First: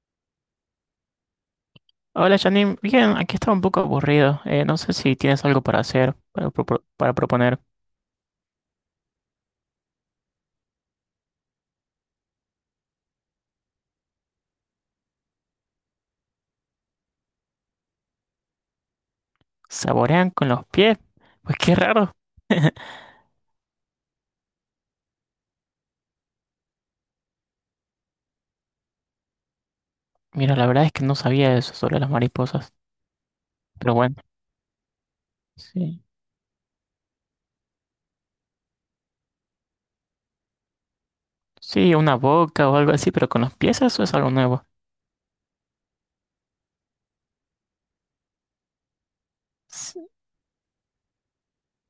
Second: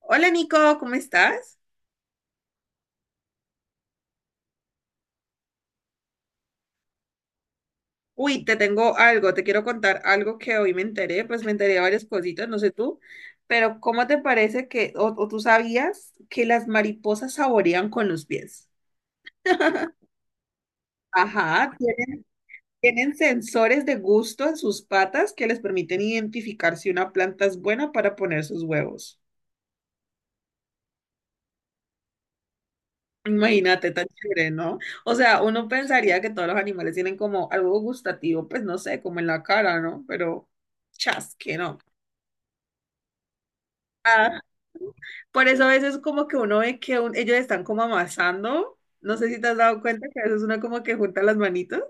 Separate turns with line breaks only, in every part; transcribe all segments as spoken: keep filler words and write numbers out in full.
Hola Nico, ¿cómo estás?
Hola Janine, bien, aquí estaba un poco aburrido. Eh, no sé si tienes algo para hacer, para, propo- para proponer.
Uy, te tengo algo, te quiero contar algo que hoy me enteré, pues me enteré de varias cositas, no sé tú, pero ¿cómo te parece que, o, o tú sabías que las mariposas saborean con los pies?
¿Saborean con los pies? Pues
Ajá,
qué raro.
tienen, tienen sensores de gusto en sus patas que les permiten identificar si una planta es buena para poner sus huevos.
Mira, la verdad es que no sabía eso sobre las mariposas.
Imagínate,
Pero
tan
bueno,
chévere, ¿no? O sea, uno
sí.
pensaría que todos los animales tienen como algo gustativo, pues no sé, como en la cara, ¿no? Pero chas, que no.
Sí, una boca o algo así, pero con los pies eso es algo
Ah,
nuevo.
Por eso a veces como que uno ve que un- ellos están como amasando. No sé si te has dado
S-
cuenta que a veces uno como que junta las manitas.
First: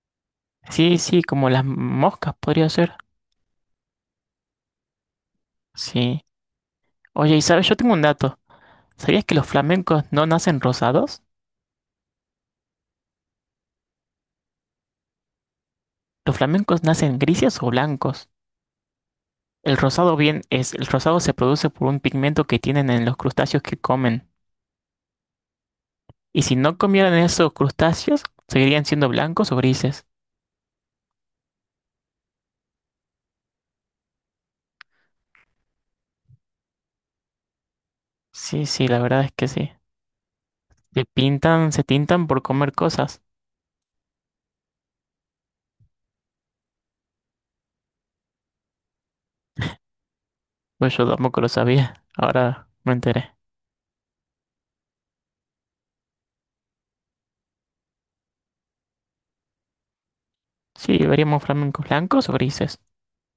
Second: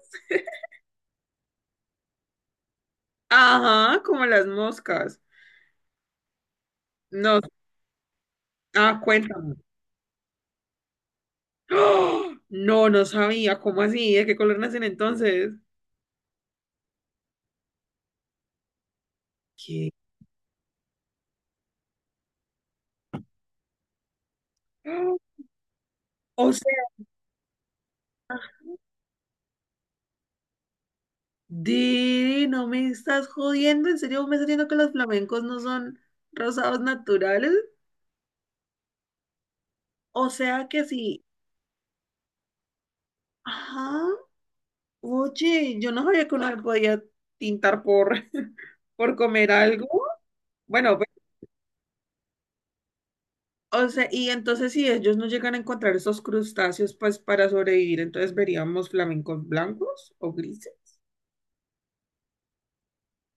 Sí, sí, como las moscas podría ser.
Ajá, como las moscas.
Sí. Oye,
No,
y sabes, yo tengo un dato.
ah,
¿Sabías que los
cuéntame.
flamencos no nacen rosados?
¡Oh! No, no sabía. ¿Cómo así? ¿De qué color nacen entonces?
Los flamencos nacen grises o blancos. El
¿Qué?
rosado bien es, el rosado se produce por un pigmento que tienen en los crustáceos que comen.
¡Oh!
Y
O
si no
sea,
comieran esos crustáceos, seguirían siendo blancos o grises.
Didi, no me estás jodiendo. ¿En serio me estás diciendo que los flamencos no son rosados naturales?
Sí, sí, la verdad es que sí.
O sea que
Se
sí.
pintan, se tintan por comer cosas.
Ajá. Oye, yo no sabía que uno podía tintar por, por comer algo. Bueno,
Pues yo
pues,
tampoco lo sabía. Ahora me enteré.
o sea, y entonces si ellos no llegan a encontrar esos crustáceos, pues para sobrevivir, entonces veríamos flamencos blancos o grises.
Sí, veríamos flamencos blancos o grises.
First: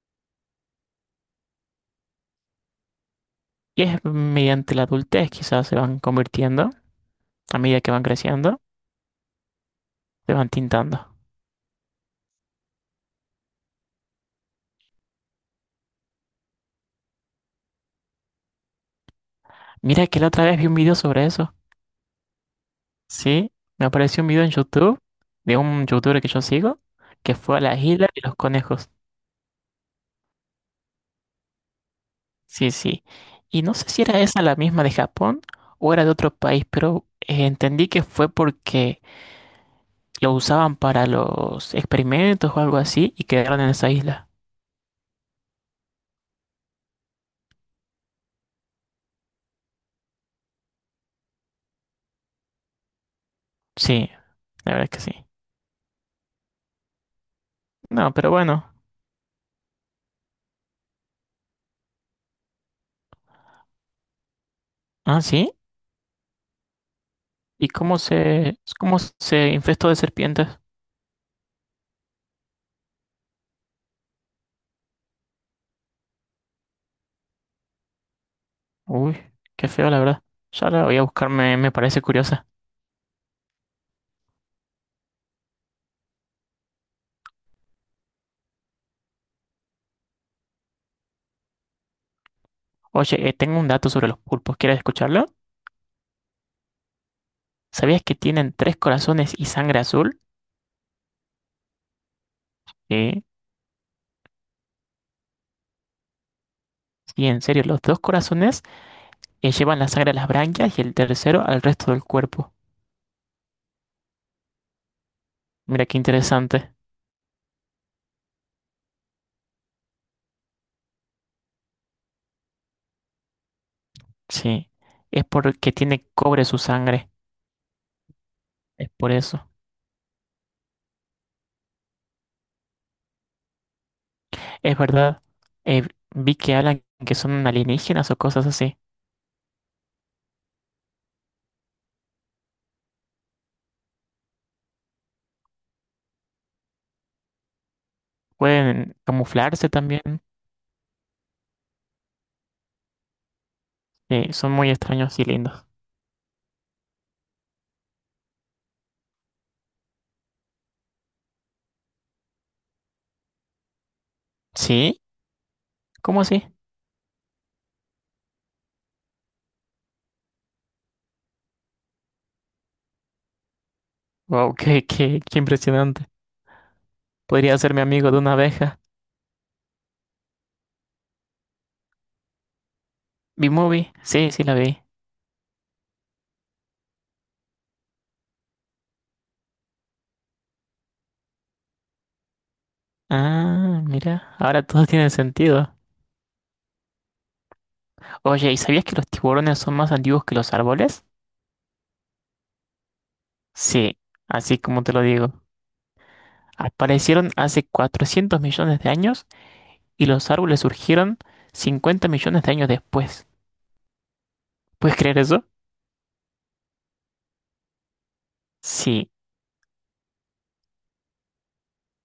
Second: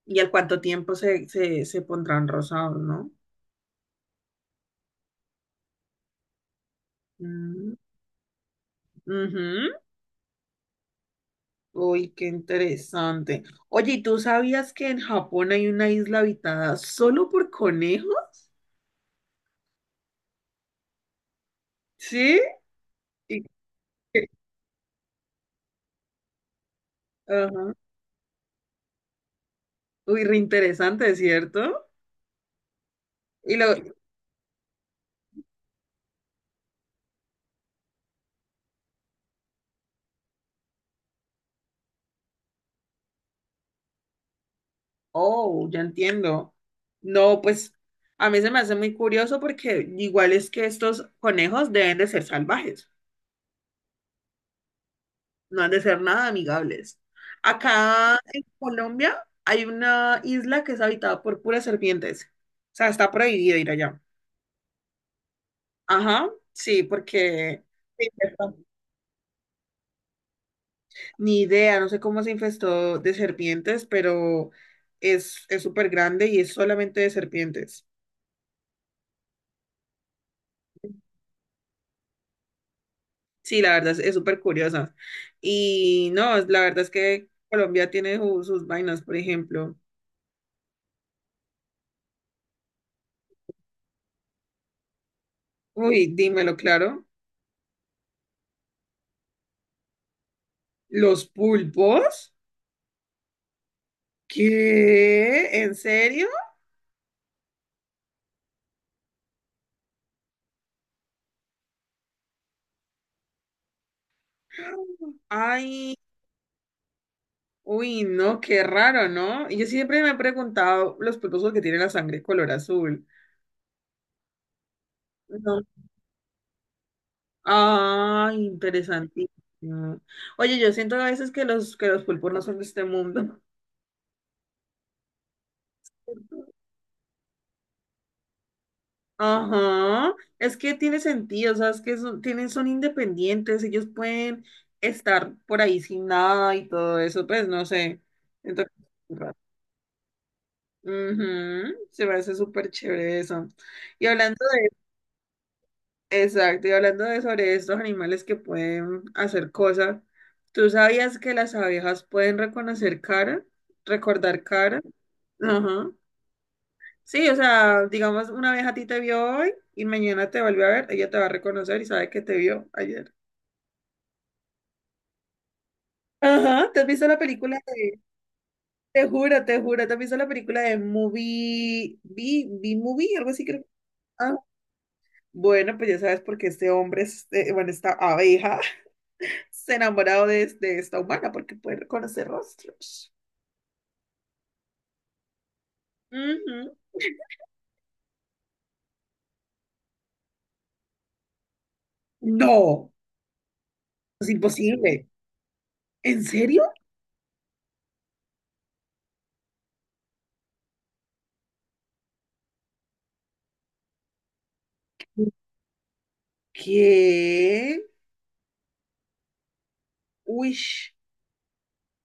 Y al cuánto tiempo se, se, se pondrán rosados, ¿no?
Y es mediante la adultez quizás se van convirtiendo, a
Mm,
medida que van creciendo,
ujú.
se van tintando.
Uy, qué interesante. Oye, ¿y tú sabías que en Japón hay una isla habitada solo por conejos?
Mira que la otra vez vi un video sobre eso.
¿Sí? ¿Y
Sí, me apareció
qué?
un video en YouTube de un youtuber que yo sigo que fue a
Ajá.
la isla de los conejos.
Uy, re interesante, ¿cierto?
Sí, sí.
Y
Y
lo,
no sé si era esa la misma de Japón o era de otro país, pero eh, entendí que fue porque lo usaban para los experimentos o algo así y quedaron en esa isla.
oh, ya entiendo. No, pues a mí se me hace muy curioso porque igual es que estos conejos deben de ser salvajes,
Sí, la verdad es que sí.
no han de ser nada amigables.
No,
Acá
pero
en
bueno.
Colombia hay una isla que es habitada por puras serpientes. O sea, está prohibido ir allá.
Ah, sí.
Ajá, sí, porque
¿Y cómo
se infestó.
se, cómo se infestó de serpientes?
Ni idea, no sé cómo se infestó de serpientes, pero es es súper grande y es solamente de serpientes.
Uy, qué feo, la verdad. Ya la voy a buscarme, me me parece curiosa.
Sí, la verdad es es súper curiosa. Y no, es- la verdad es que Colombia tiene su- sus vainas, por ejemplo.
Oye, eh, tengo un dato sobre los pulpos. ¿Quieres escucharlo?
Uy, dímelo claro.
¿Sabías que tienen tres corazones y sangre azul?
¿Los pulpos?
Sí,
¿Qué? ¿En serio?
sí, en serio, los dos corazones eh, llevan la sangre a las branquias y el tercero al resto del cuerpo. Mira
Ay,
qué interesante.
uy, no, qué raro, ¿no? Y yo siempre me he preguntado los pulpos porque tienen la sangre color azul.
Sí, es
No.
porque tiene cobre su sangre.
Ay,
Es por
interesantísimo.
eso.
Oye, yo siento a veces que los, que los pulpos no son de este mundo.
Es verdad. Eh, Vi que hablan que son alienígenas o cosas así.
Ajá, es que tiene sentido, o sea, es que son, tienen, son independientes, ellos pueden estar por ahí sin nada y todo eso, pues no sé. Entonces,
Pueden camuflarse también.
ujú, se me hace súper chévere eso. Y
Sí,
hablando
son muy extraños y lindos.
de, exacto, y hablando de sobre estos animales que pueden hacer cosas, ¿tú sabías que las abejas pueden reconocer cara? ¿Recordar cara?
¿Sí?
Ajá.
¿Cómo así?
Sí, o sea, digamos, una vez a ti te vio hoy y mañana te volvió a ver, ella te va a reconocer y sabe que te vio ayer.
Wow, qué, qué, qué impresionante.
Ajá, ¿te has visto la
Podría
película
ser mi
de,
amigo de una abeja.
te juro, te juro, te has visto la película de Movie, B, B Movie, algo así
¿Vi
creo.
movie? Sí,
Ah,
sí la vi.
bueno, pues ya sabes por qué este hombre, este, bueno, esta abeja, se ha enamorado de, de esta humana porque puede reconocer rostros.
Ah, mira, ahora todo tiene sentido.
Ujú.
Oye, ¿y sabías que los tiburones son más antiguos que los árboles?
No,
Sí,
es
así como te lo
imposible.
digo.
¿En serio?
Aparecieron hace cuatrocientos millones de años y los árboles surgieron cincuenta millones de años después. ¿Puedes creer eso?
¿Qué?
Sí,
Uy.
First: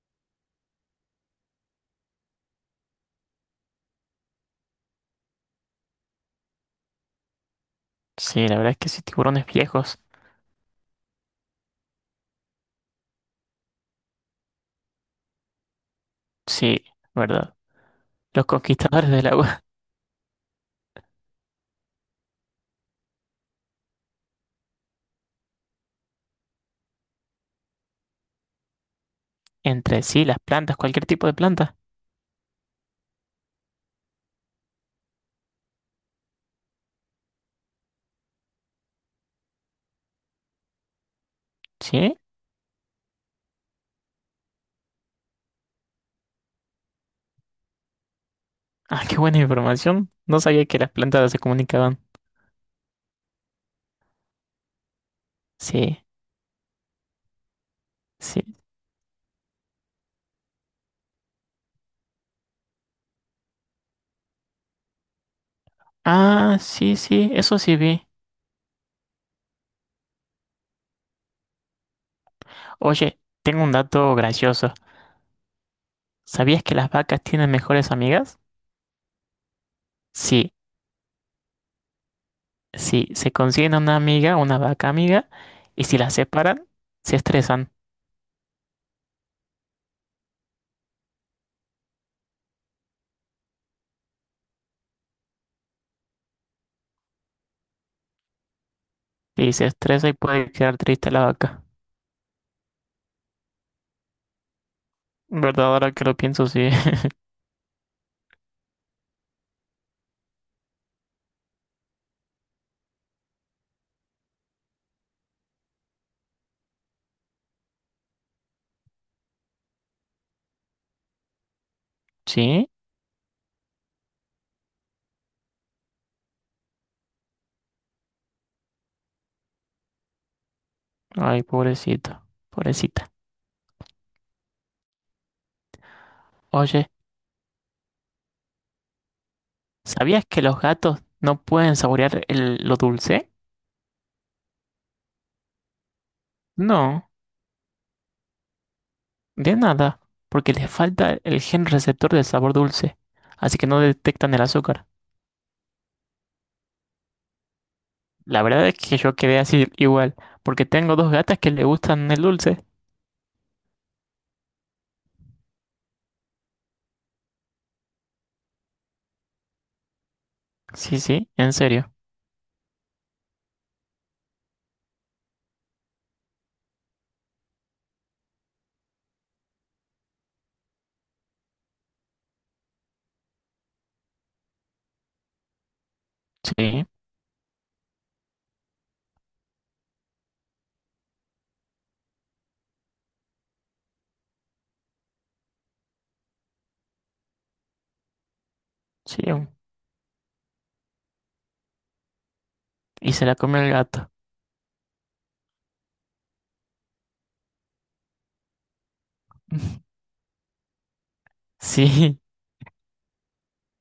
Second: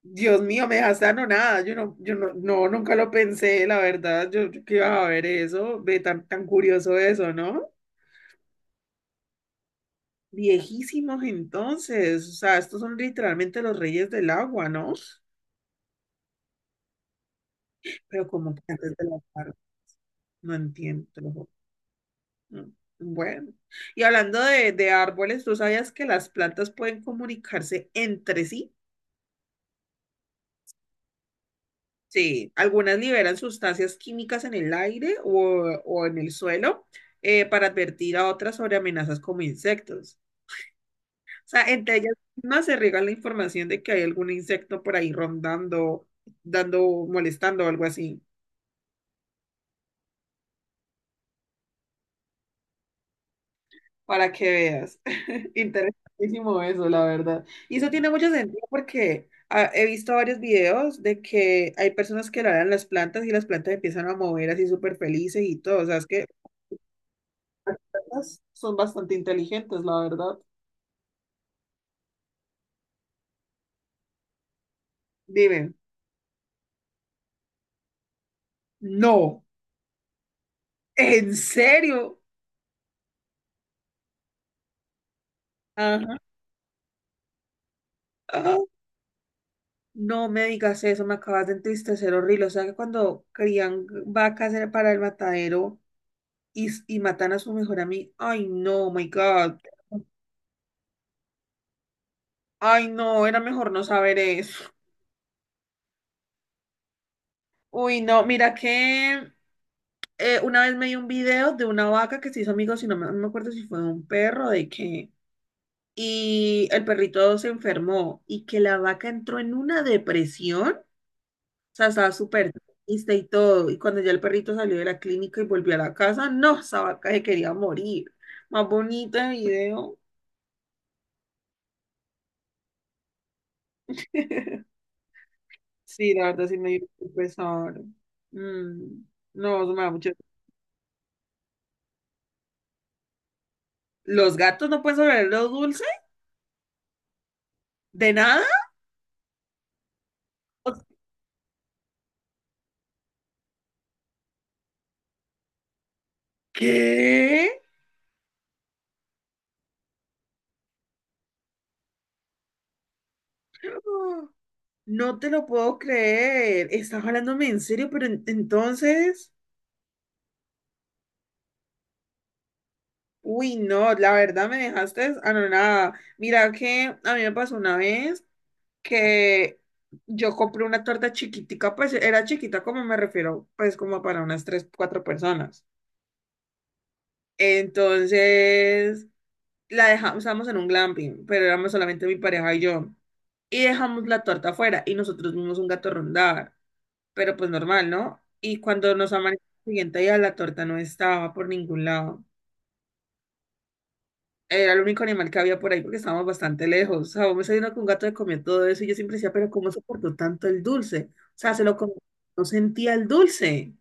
Dios mío, me dejaste anonada. Yo no, yo no, no, nunca lo pensé, la verdad. Yo, yo que iba a ver eso, ve tan, tan curioso eso, ¿no?
sí, la verdad es que sí, tiburones viejos.
Viejísimos entonces. O sea, estos son literalmente los reyes del agua, ¿no?
Sí, ¿verdad?
Pero
Los
como que antes de
conquistadores
la
del
tarde,
agua.
no entiendo. Te lo juro. No. Bueno, y hablando de, de árboles, ¿tú sabías que las plantas pueden comunicarse entre sí?
Entre sí, las plantas, cualquier tipo de planta.
Sí, algunas liberan sustancias químicas en el aire o, o en el suelo eh, para advertir a otras sobre amenazas como insectos. O sea, entre ellas
¿Sí?
mismas se riega la información de que hay algún insecto por ahí rondando, dando, molestando o algo así,
Ah, qué buena información. No sabía que las plantas se comunicaban.
para que veas.
Sí,
Interesantísimo eso, la verdad. Y eso tiene mucho
sí.
sentido porque ah, he visto varios videos de que hay personas que le dan las plantas y las plantas empiezan a mover así súper felices y todo. O sea, es que
Ah, sí, sí, eso sí vi.
son bastante inteligentes, la verdad.
Oye, tengo un dato gracioso.
Dime,
¿Sabías que las vacas tienen mejores amigas?
no,
Sí,
¿en serio?
sí, se consiguen una amiga, una vaca amiga, y si las
Ajá.
separan, se estresan.
Ah, no me digas eso, me acabas de entristecer horrible. O sea que cuando crían vacas era para el matadero y, y matan a su mejor amigo. Ay, no, my
Y
God.
se estresa y puede quedar triste la vaca.
Ay, no, era mejor no saber eso.
¿Verdad? Ahora que lo pienso, sí.
Uy, no, mira que eh, una vez me dio un video de una vaca que se hizo amigos y no me, no me acuerdo si fue de un perro, de que y el perrito se enfermó y que la vaca entró en una depresión, o sea, estaba súper
Sí,
triste y todo, y cuando ya el perrito salió de la clínica y volvió a la casa, no, esa vaca se quería morir. Más bonito el video.
ay, pobrecito, pobrecita.
Sí, la verdad sí me dio
Oye,
mucho pesar. Mm, no, eso me da mucho.
¿sabías que los gatos no pueden saborear el- lo dulce?
¿Los gatos no pueden saber lo dulce?
No.
¿De nada?
De nada, porque les falta el gen receptor del sabor dulce, así que no detectan el azúcar.
¿Qué?
La verdad es que yo quedé así igual, porque tengo dos gatas que le gustan el dulce.
No te lo puedo creer. Estás hablándome en serio, pero en- entonces...
Sí, sí, en serio.
Uy, no, la verdad me dejaste anonada. Mira que a mí me pasó una vez que yo compré una torta chiquitica, pues era chiquita como me refiero, pues como para unas tres, cuatro personas.
Sí,
Entonces la dejamos, estábamos en un glamping, pero éramos solamente mi pareja y yo. Y dejamos la torta afuera y nosotros vimos un gato rondar, pero pues normal, ¿no? Y cuando nos
sí,
amanecimos el siguiente día la torta no estaba por ningún lado.
y se la comió el gato.
Era el único animal que había por ahí porque estábamos bastante lejos. O sea, vos me saliendo con un gato que comió todo eso y yo siempre decía, pero ¿cómo soportó tanto el dulce? O sea, se lo comió,
Sí,
no sentía el dulce.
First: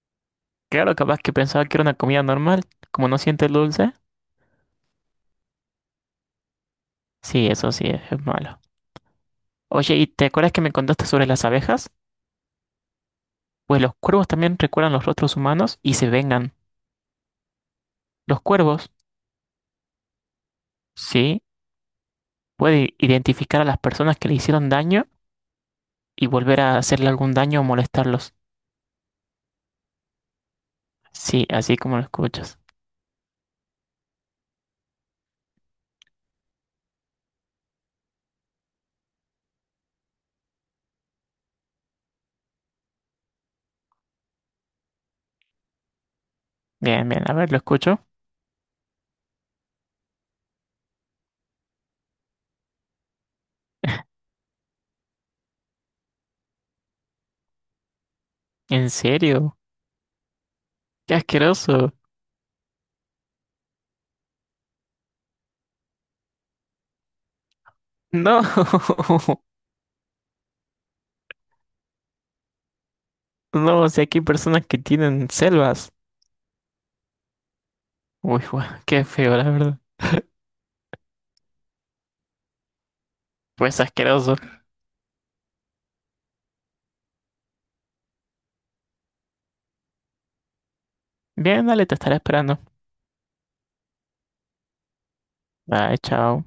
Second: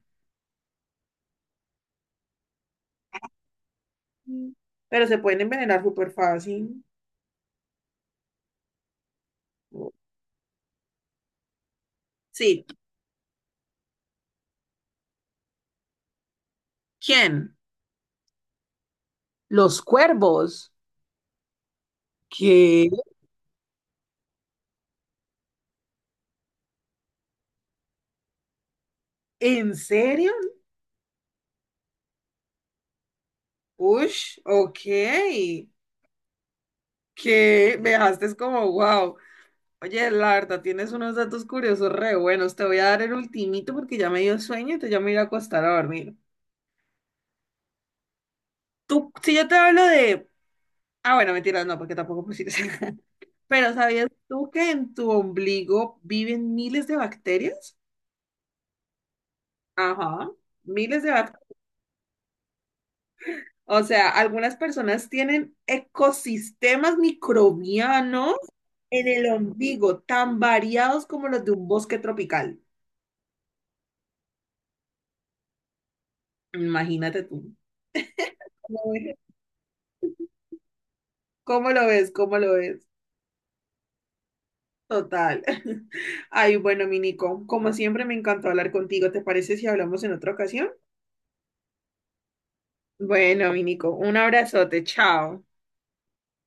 claro, capaz que pensaba que era una comida normal, como no siente el dulce.
Mm. Pero se pueden envenenar súper fácil.
Sí, eso sí, es, es malo. Oye, ¿y te acuerdas que me contaste sobre las abejas?
Sí.
Pues los cuervos también recuerdan los rostros humanos y se vengan.
¿Quién?
Los cuervos,
Los cuervos.
sí,
¿Qué?
puede identificar a las personas que le hicieron daño y volver a hacerle algún daño o molestarlos.
¿En serio?
Sí, así como lo escuchas.
Ush, ok. Que me dejaste es como, wow. Oye, la verdad, tienes unos datos curiosos re buenos. Te voy a dar el ultimito porque ya me dio sueño, entonces ya me voy a ir a acostar a dormir.
Bien, bien, a ver, lo escucho.
Tú, si yo te hablo de... Ah, bueno, mentira, no, porque tampoco pusiste. Pero ¿sabías tú que en tu ombligo viven miles de bacterias?
¿En serio?
Ajá, miles de
¡Qué
bacterias.
asqueroso!
O sea, algunas personas tienen ecosistemas microbianos
No,
en el ombligo, tan variados como los de un bosque tropical.
no, o sea, aquí hay personas que tienen selvas.
Imagínate tú.
Uy, guau,
¿Cómo
qué
ves?
feo, la verdad.
¿Cómo lo ves? ¿Cómo lo ves?
Pues asqueroso.
Total. Ay, bueno, mi Nico, como siempre me encantó hablar contigo. ¿Te parece si hablamos en otra ocasión?
Bien, dale, te estaré esperando.
Bueno, mi Nico, un abrazote, chao.
Bye, chao.